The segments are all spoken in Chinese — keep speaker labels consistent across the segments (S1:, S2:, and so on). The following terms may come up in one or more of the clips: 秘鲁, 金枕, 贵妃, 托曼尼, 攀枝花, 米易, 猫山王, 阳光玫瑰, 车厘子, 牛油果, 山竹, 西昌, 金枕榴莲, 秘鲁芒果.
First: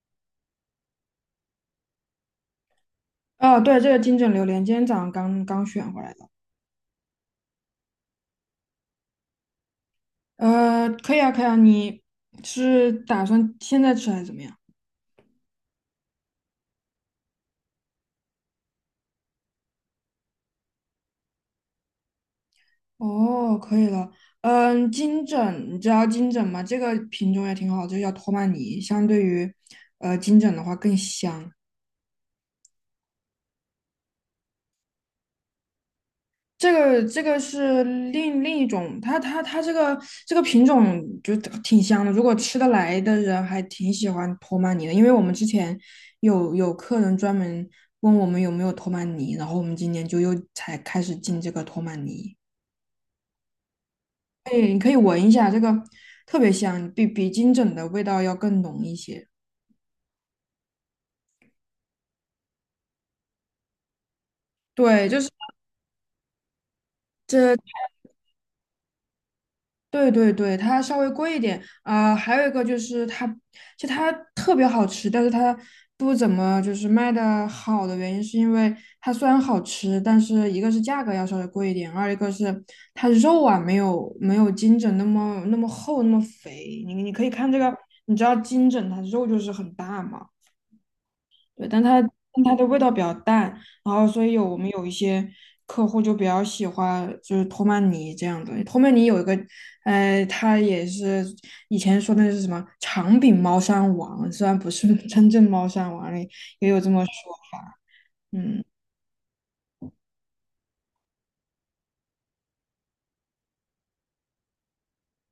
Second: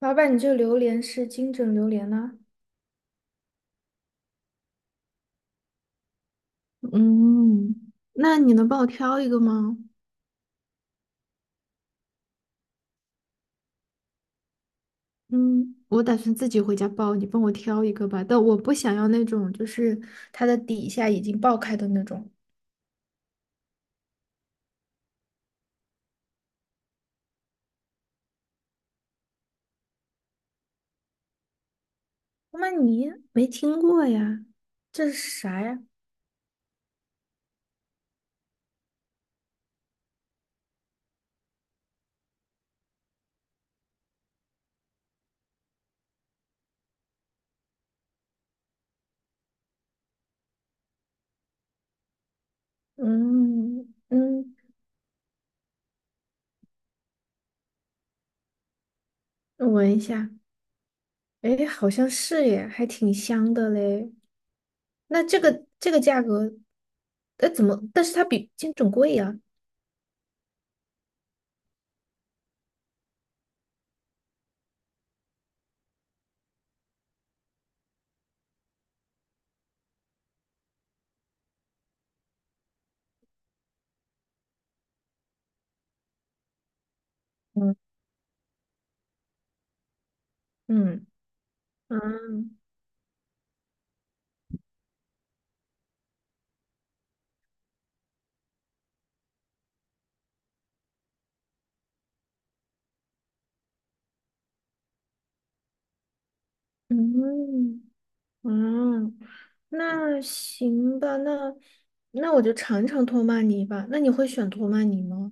S1: 老板，你这榴莲是金枕榴莲呢、
S2: 哦，对，这个金枕榴莲今天早上刚刚选回来的。
S1: 嗯，那你能帮我挑一个吗？
S2: 可以啊，可以啊，你是打算现在吃还是怎么样？
S1: 嗯，我打算自己回家包，你帮我挑一个吧。但我不想要那种就是它的底下已经爆开的那种。
S2: 哦，可以了。嗯，金枕，你知道金枕吗？这个品种也挺好，就个叫托曼尼，相对于金枕的话更香。
S1: 那你没听过呀？这是啥呀？
S2: 这个是另一种，它这个品种就挺香的，如果吃得来的人还挺喜欢托曼尼的，因为我们之前有客人专门问我们有没有托曼尼，然后我们今年就又才开始进这个托曼尼。
S1: 嗯
S2: 哎，
S1: 嗯，
S2: 你可以闻一下，这个特别香，比金枕的味道要更浓一些。
S1: 我闻一下，诶，好像是耶，还挺香的嘞。
S2: 对，就
S1: 那
S2: 是。
S1: 这个这个价格，呃，
S2: 这。
S1: 怎么？但是它比金枕贵呀、
S2: 对对对，它稍微贵一点啊、还有一个就是它，就它特别好吃，但是它不怎么就是卖的好的原因，是因为它虽然好吃，但是一个是价格要稍微贵一点，二一个是它肉啊没有金枕那么厚那么肥。你可以看这个，
S1: 嗯
S2: 你知道金枕它肉就是很大嘛。
S1: 嗯，
S2: 对，但它
S1: 嗯，
S2: 的味道比较淡，然后所以我们有一些客户就比较喜欢就是托曼尼这样的。托曼尼有一个，呃，它也是以前说那是什么长柄猫山王，虽然不是 真正猫山王，也有这么说法。
S1: 嗯
S2: 嗯，
S1: 嗯，那行吧，那我就尝尝托曼尼吧。那你会选托曼尼吗？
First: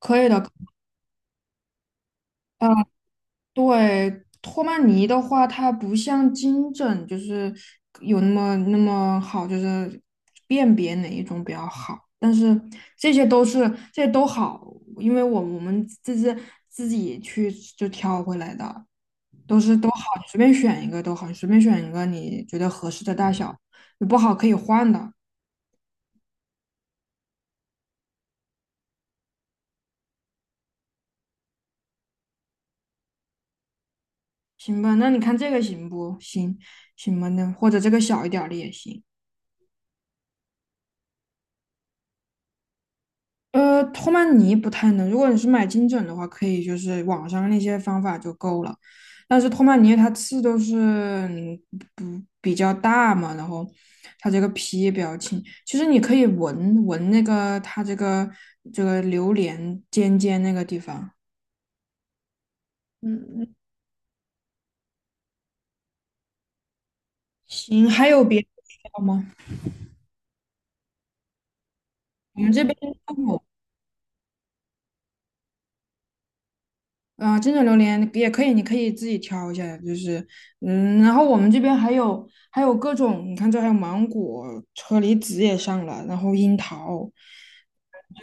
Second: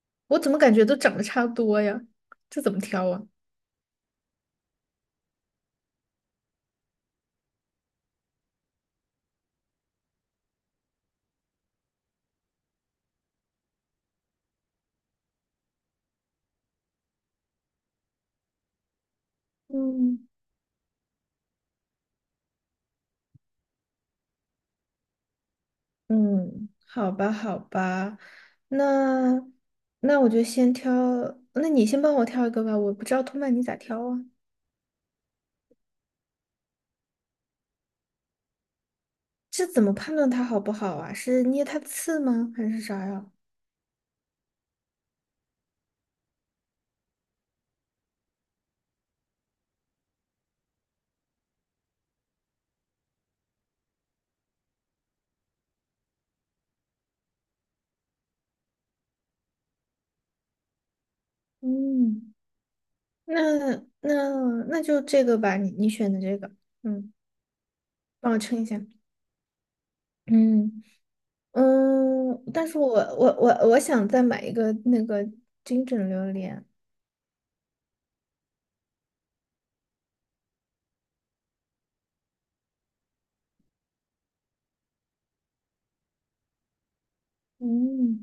S2: 可以
S1: 我
S2: 的。
S1: 怎么感觉都长得差不多呀？这怎么挑啊？
S2: 对，托曼尼的话，它不像金枕，就是有那么好，就是辨别哪一种比较好。但是这些都好，因为我们这是自己去就挑回来的，都好，你
S1: 嗯
S2: 随便选一个都好，你随便选一个你觉得合适的大小，你不好可以换的，
S1: 嗯，好吧好吧，那那我就先挑，那你先帮我挑一个吧，我不知道托曼尼咋挑啊？
S2: 行吧？那你看这个行不行？行吧，那或者这个小一点儿的也行。
S1: 这怎么判断它好不好啊？是捏它刺吗？还是啥呀？
S2: 托曼尼不太能。如果你是买金枕的话，可以就是网上那些方法就够了。但是托曼尼它刺都是不比较大嘛，然后它这个皮也比较轻。其实你可以闻闻那个它这个这个榴莲尖尖那个地方。
S1: 嗯，
S2: 嗯，嗯，
S1: 那那就这个吧，你选的这个。嗯。
S2: 行，还有
S1: 帮我
S2: 别的
S1: 称一
S2: 需
S1: 下。
S2: 要吗？
S1: 嗯
S2: 我
S1: 嗯，
S2: 们这
S1: 但
S2: 边
S1: 是我想再买一个那个金枕榴莲。
S2: 啊、真的榴莲也可以，你可以自己挑一下，就是，嗯，然后我们这边还有各种，你看这还有芒果、车厘子也上了，然后樱桃，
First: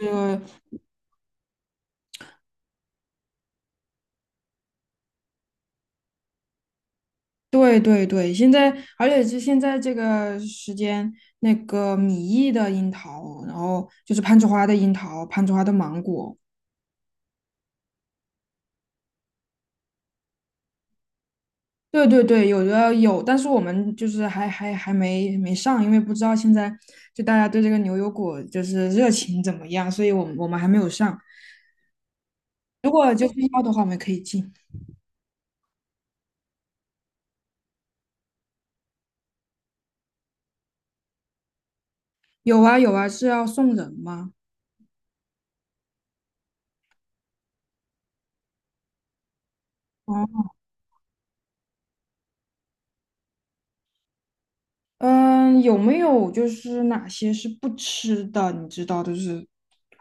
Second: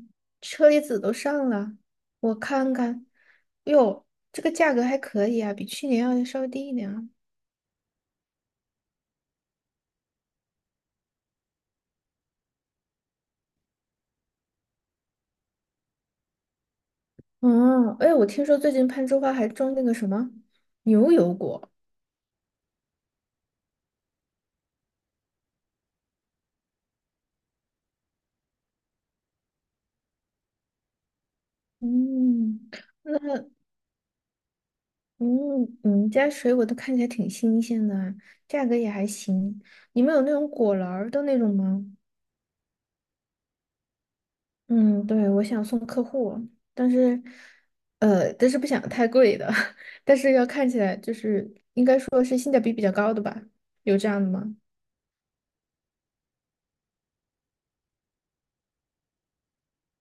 S2: 这个
S1: 车厘子都上了，我看看，哟，这个价格还可以啊，比去年要稍微低一点啊。
S2: 对对对，现在而且是现在这个时间，那个米易的樱桃，然后就是攀枝花的樱桃、攀枝花的芒果，
S1: 哦，哎，我听说最近攀枝花还种那个什么牛油果。
S2: 对对对，有的有，但是我们就是还没上，因为不知道现在就大家对这个牛油果就是热情怎么样，所以我们还没有上。
S1: 嗯，
S2: 如
S1: 那
S2: 果就是要的话，我们可以进。
S1: 嗯，你们家水果都看起来挺新鲜的啊，价格也还行。你们有那种果篮儿的那种吗？
S2: 有啊有啊，是要送人吗？
S1: 嗯，对，我想送客户，但是，但是不想太贵的，但是
S2: 哦，
S1: 要看起来就是应该说是性价比比较高的吧？有这样的吗？
S2: 嗯，有没有就是哪些是不吃的？你知道，就是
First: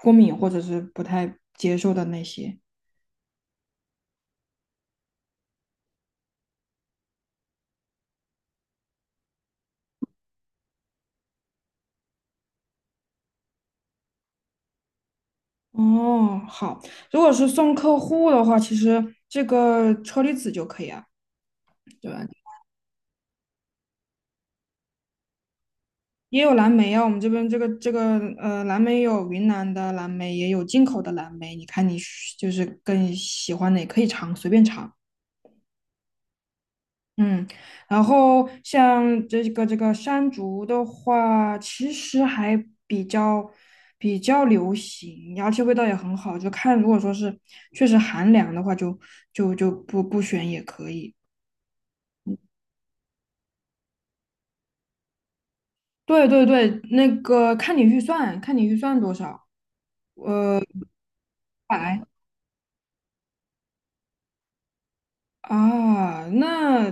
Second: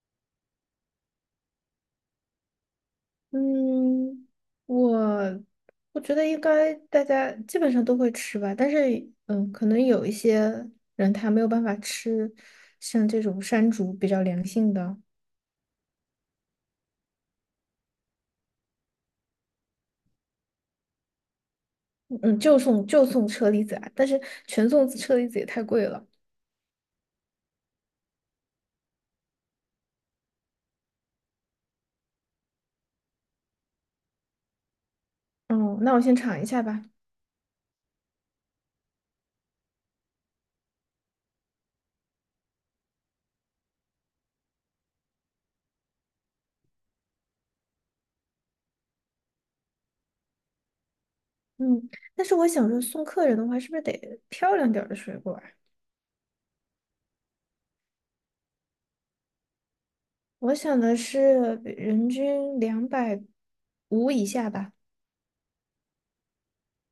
S2: 过敏或者是不太接受的那些。
S1: 嗯，我我觉得应该大家基本上都会吃吧，但是嗯，可能有一些人他没有办法吃像这种山竹比较良性的，
S2: 哦，好，如果是送客户的话，其实这个车厘子就可以啊。对吧？
S1: 嗯，嗯就送就送车厘子啊，但是全送车厘子也太贵了。
S2: 也有蓝莓啊，我们这边这个蓝莓有云南的蓝莓，也有进口的蓝莓。你看就是更喜欢哪，可以尝，随便尝。
S1: 哦，那我先尝一下吧。
S2: 嗯，然后像这个山竹的话，其实还比较比较流行，而且味道也很好。就看如果说是确实寒凉的话就不选也可以。
S1: 嗯，但是我想说，送客人的话，是不是得漂亮点儿的水果啊？
S2: 对对对，那个看你预算，看你预算多少，
S1: 我
S2: 呃，
S1: 想的是
S2: 百。
S1: 人均两百五以下吧。
S2: 啊，那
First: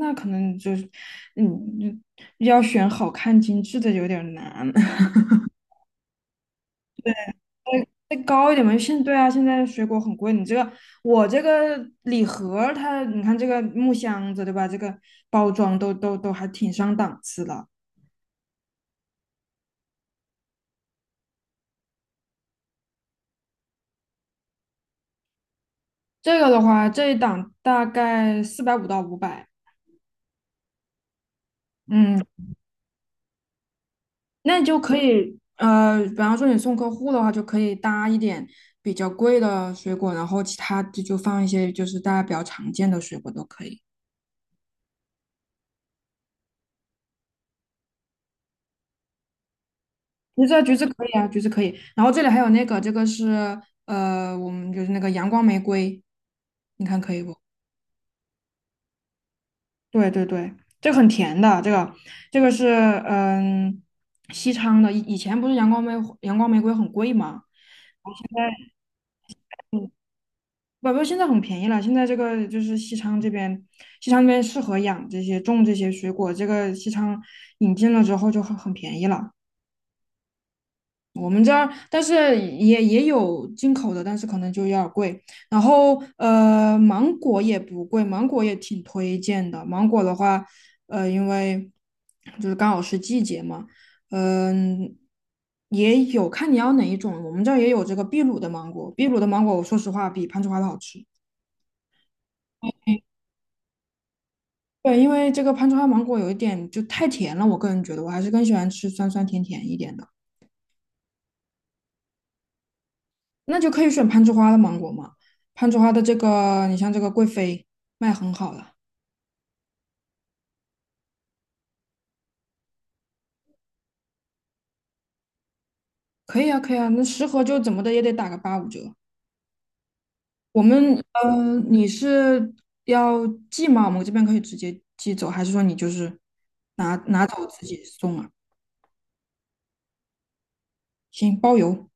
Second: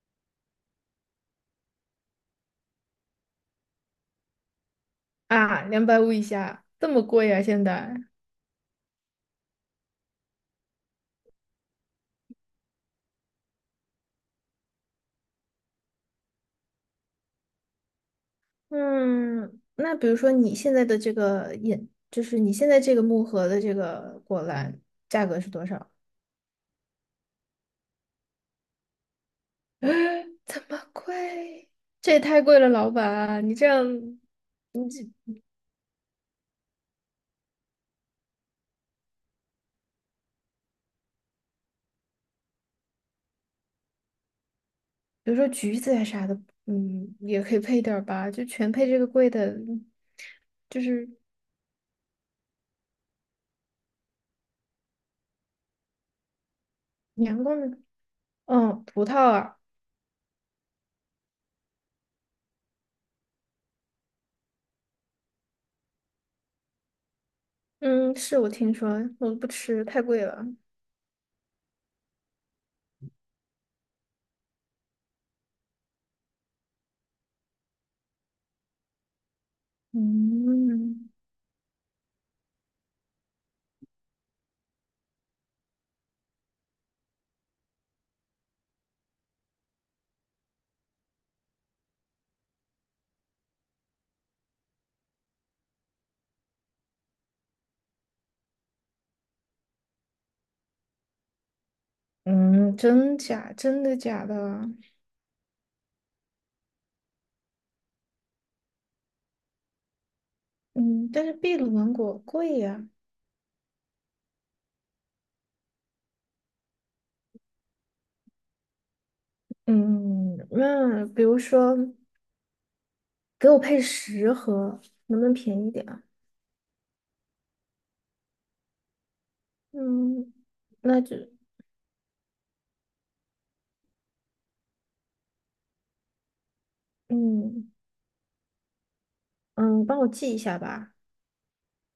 S2: 那可能就是，嗯，要选好看精致的有点儿难，
S1: 啊，两百五以下，这么贵啊，现在。
S2: 再高一点嘛。对啊，现在水果很贵，你这个我这个礼盒儿它，你看这个木箱子对吧？这个包装都还挺上档次的。
S1: 嗯，那比如说你现在的这个饮，就是你现在这个木盒的这个果篮，价格是多少？
S2: 这个的话，这一档大概450到500，
S1: 这么贵？这也
S2: 嗯，
S1: 太贵了，老板，你这样，
S2: 那你就可以，比方说你送客户的话，就可以搭一点比较贵的水果，然后其他的就放一些就是大家比较常见的水果都可以。
S1: 比如说橘子呀啥的，嗯，也可以配点儿吧，就全配这个贵的，
S2: 橘子啊，橘
S1: 就
S2: 子可
S1: 是。
S2: 以啊，橘子可以。然后这里还有那个，这个是我们就是那个阳光玫瑰，你看可以不？
S1: 年糕是，嗯，葡萄啊，
S2: 对对对，这个很甜的，这个这个是西昌的，以前不是阳光玫瑰很贵吗？
S1: 嗯，是我听说，我不吃，
S2: 嗯，
S1: 太贵了。
S2: 宝宝现在很便宜了。现在这个就是西昌这边，西昌那边适合养这些、种这些水果。这个西昌引进了之后就很便宜了。
S1: 嗯
S2: 我们这儿，但是也有进口的，但是可能就有点儿贵。然后芒果也不贵，芒果也挺推荐的。芒果的话，因为就是刚好是季节嘛，嗯、也有看你要哪一种。我们这儿也有这个秘鲁的芒果，秘鲁的芒果，我说实话比攀枝花的好吃。
S1: 嗯，真假？真的假的？
S2: 对，因为这个攀枝花芒果有一点就太甜了，我个人觉得我还是更喜欢吃酸酸甜甜一点的。
S1: 嗯，但是秘鲁芒果贵呀。
S2: 那就可以选攀枝花的芒果嘛，攀枝花的这个，你像这个贵妃卖很好了，
S1: 嗯，那比如说给我配10盒，能不能便宜点啊？
S2: 可以啊，可以啊，那10盒就怎么的也得打个85折。
S1: 嗯，
S2: 我们
S1: 那就
S2: 你是要寄吗？我们这边可以直接寄走，还是说你就是拿走自
S1: 嗯
S2: 己送啊？
S1: 嗯，帮我寄一下吧。
S2: 行，包邮。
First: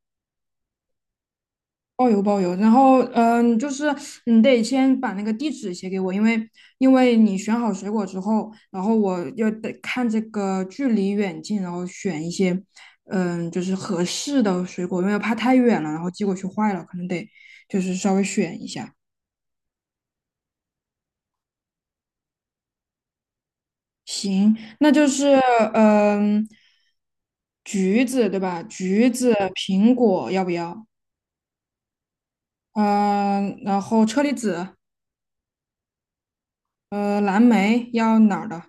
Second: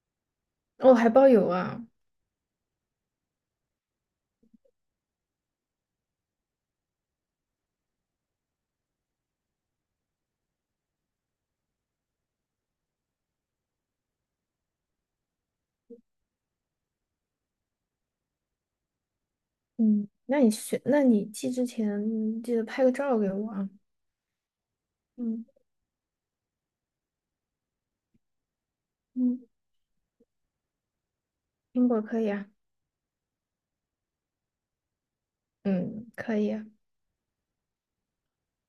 S1: 哦，还包邮啊。
S2: 包邮包邮，然后嗯，就是你得先把那个地址写给我，因为你选好水果之后，然后我要得看这个距离远近，然后选一些嗯就是合适的水果，因为怕太远了，然后寄过去坏了，可能得就是稍微选一下。
S1: 嗯，那你选，那你寄之前记得拍个照给我啊。
S2: 行，那就是
S1: 嗯
S2: 嗯橘子对吧？橘子、
S1: 嗯，
S2: 苹果要不要？
S1: 苹果可以啊。
S2: 嗯、然后车厘子、
S1: 嗯，可以啊，
S2: 蓝莓要哪儿的？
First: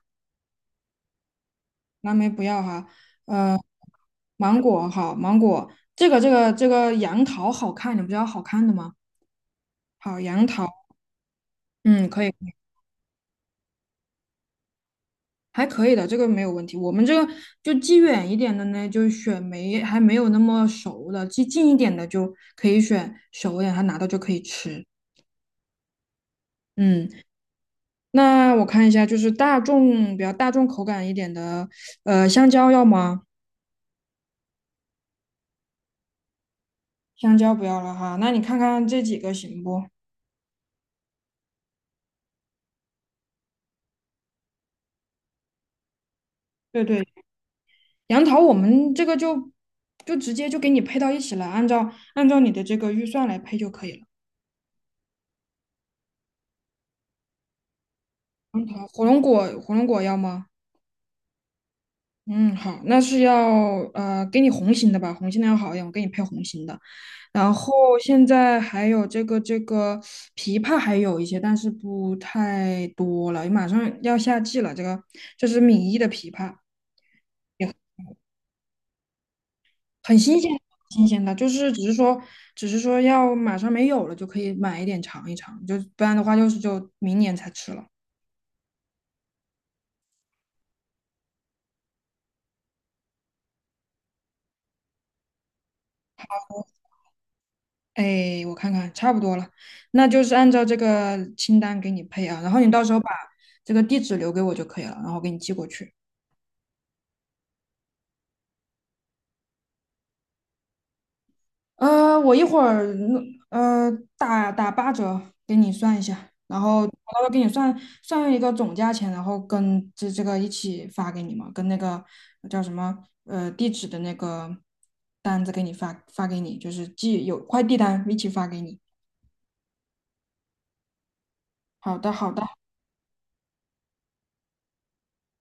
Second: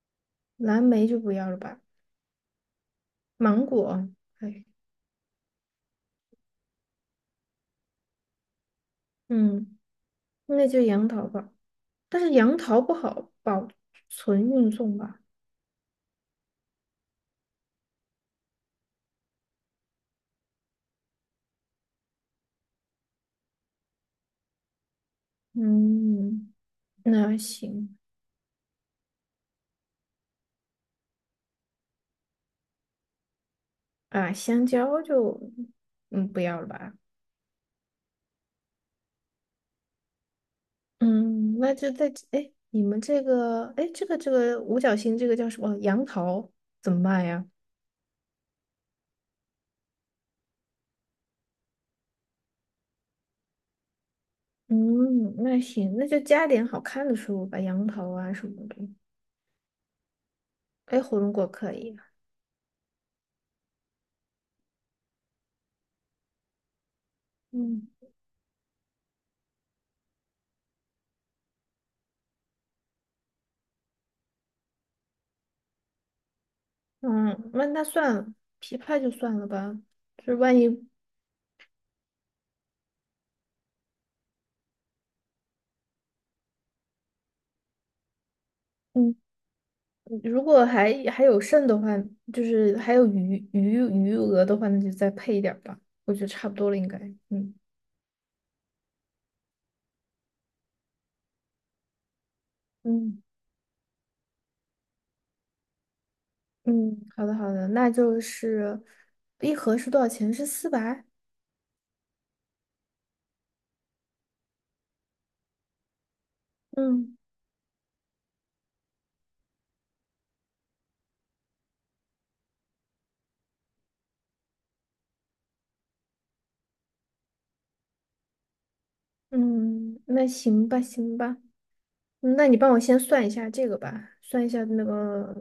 S1: 蓝莓就不要了吧，
S2: 蓝莓不要哈，呃，
S1: 芒果，
S2: 芒
S1: 哎，
S2: 果好，芒果这个这个杨桃好看，你不是要好看的吗？
S1: 嗯，
S2: 好，杨桃，
S1: 那就杨桃吧。
S2: 嗯，
S1: 但
S2: 可以，
S1: 是杨桃不好保存运送吧？
S2: 还可以的，这个没有问题。我们这个寄远一点的呢，就选没还没有那么熟的，寄近一点的就可以选熟一点，它拿到就可以吃。
S1: 嗯，
S2: 嗯，
S1: 那行
S2: 那我看一下，就是大众比较大众口感一点的，呃，香蕉要吗？
S1: 啊，香蕉就嗯不要了吧？
S2: 香蕉不要了哈，那你看看这几个行不？
S1: 嗯，那就再哎，你们这个哎，这个这个五角星这个叫什么？杨桃
S2: 对
S1: 怎么
S2: 对。
S1: 办呀？
S2: 杨桃，我们这个就就直接就给你配到一起了，按照你的这个预算来配就可以了。
S1: 嗯，那行，那就加点好看的食物吧，杨桃啊什
S2: 杨
S1: 么的。
S2: 桃，火龙果，火龙果要吗？
S1: 哎，火龙果可以啊。
S2: 嗯，好，那是要给你红心的吧，红心的要好一点，我给你配红心的。然后
S1: 嗯。
S2: 现在还有这个枇杷还有一些，但是不太多了，马上要夏季了，这个这是米一的枇杷。
S1: 嗯，那那算了，琵琶就算了吧。
S2: 很
S1: 就是
S2: 新鲜，
S1: 万一，
S2: 新鲜的，就是只是说，只是说要马上没有了就可以买一点尝一尝，就不然的话就是就明年才吃了。
S1: 嗯，如果还有剩的话，就是还有余额的话，那就再配一点儿吧。我觉得差不多了，应该。嗯
S2: 哎，我看看，差不多了，那就是按照这个清单给你配啊，然后你到时候把
S1: 嗯
S2: 这个地址留给我就可以了，然后给你寄过去。
S1: 嗯，好的好的，那就是一盒是多少钱？是400。
S2: 我一会儿弄呃打8折给你算一下，然后我到
S1: 嗯
S2: 时候给你算一个总价钱，然后跟这个一起发给你嘛，跟那个叫什么地址的那个单子给你发给你，就是寄有快递单一起发给你。
S1: 嗯，那行吧行吧，
S2: 好的，好
S1: 嗯
S2: 的，
S1: 那你帮我先算一下这个吧，算一下那个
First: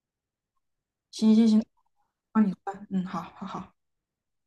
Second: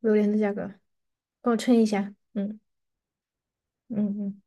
S1: 榴莲的价格，
S2: 行行
S1: 帮我
S2: 行，
S1: 称一下。
S2: 帮你
S1: 嗯
S2: 算，嗯，好好好。
S1: 嗯嗯。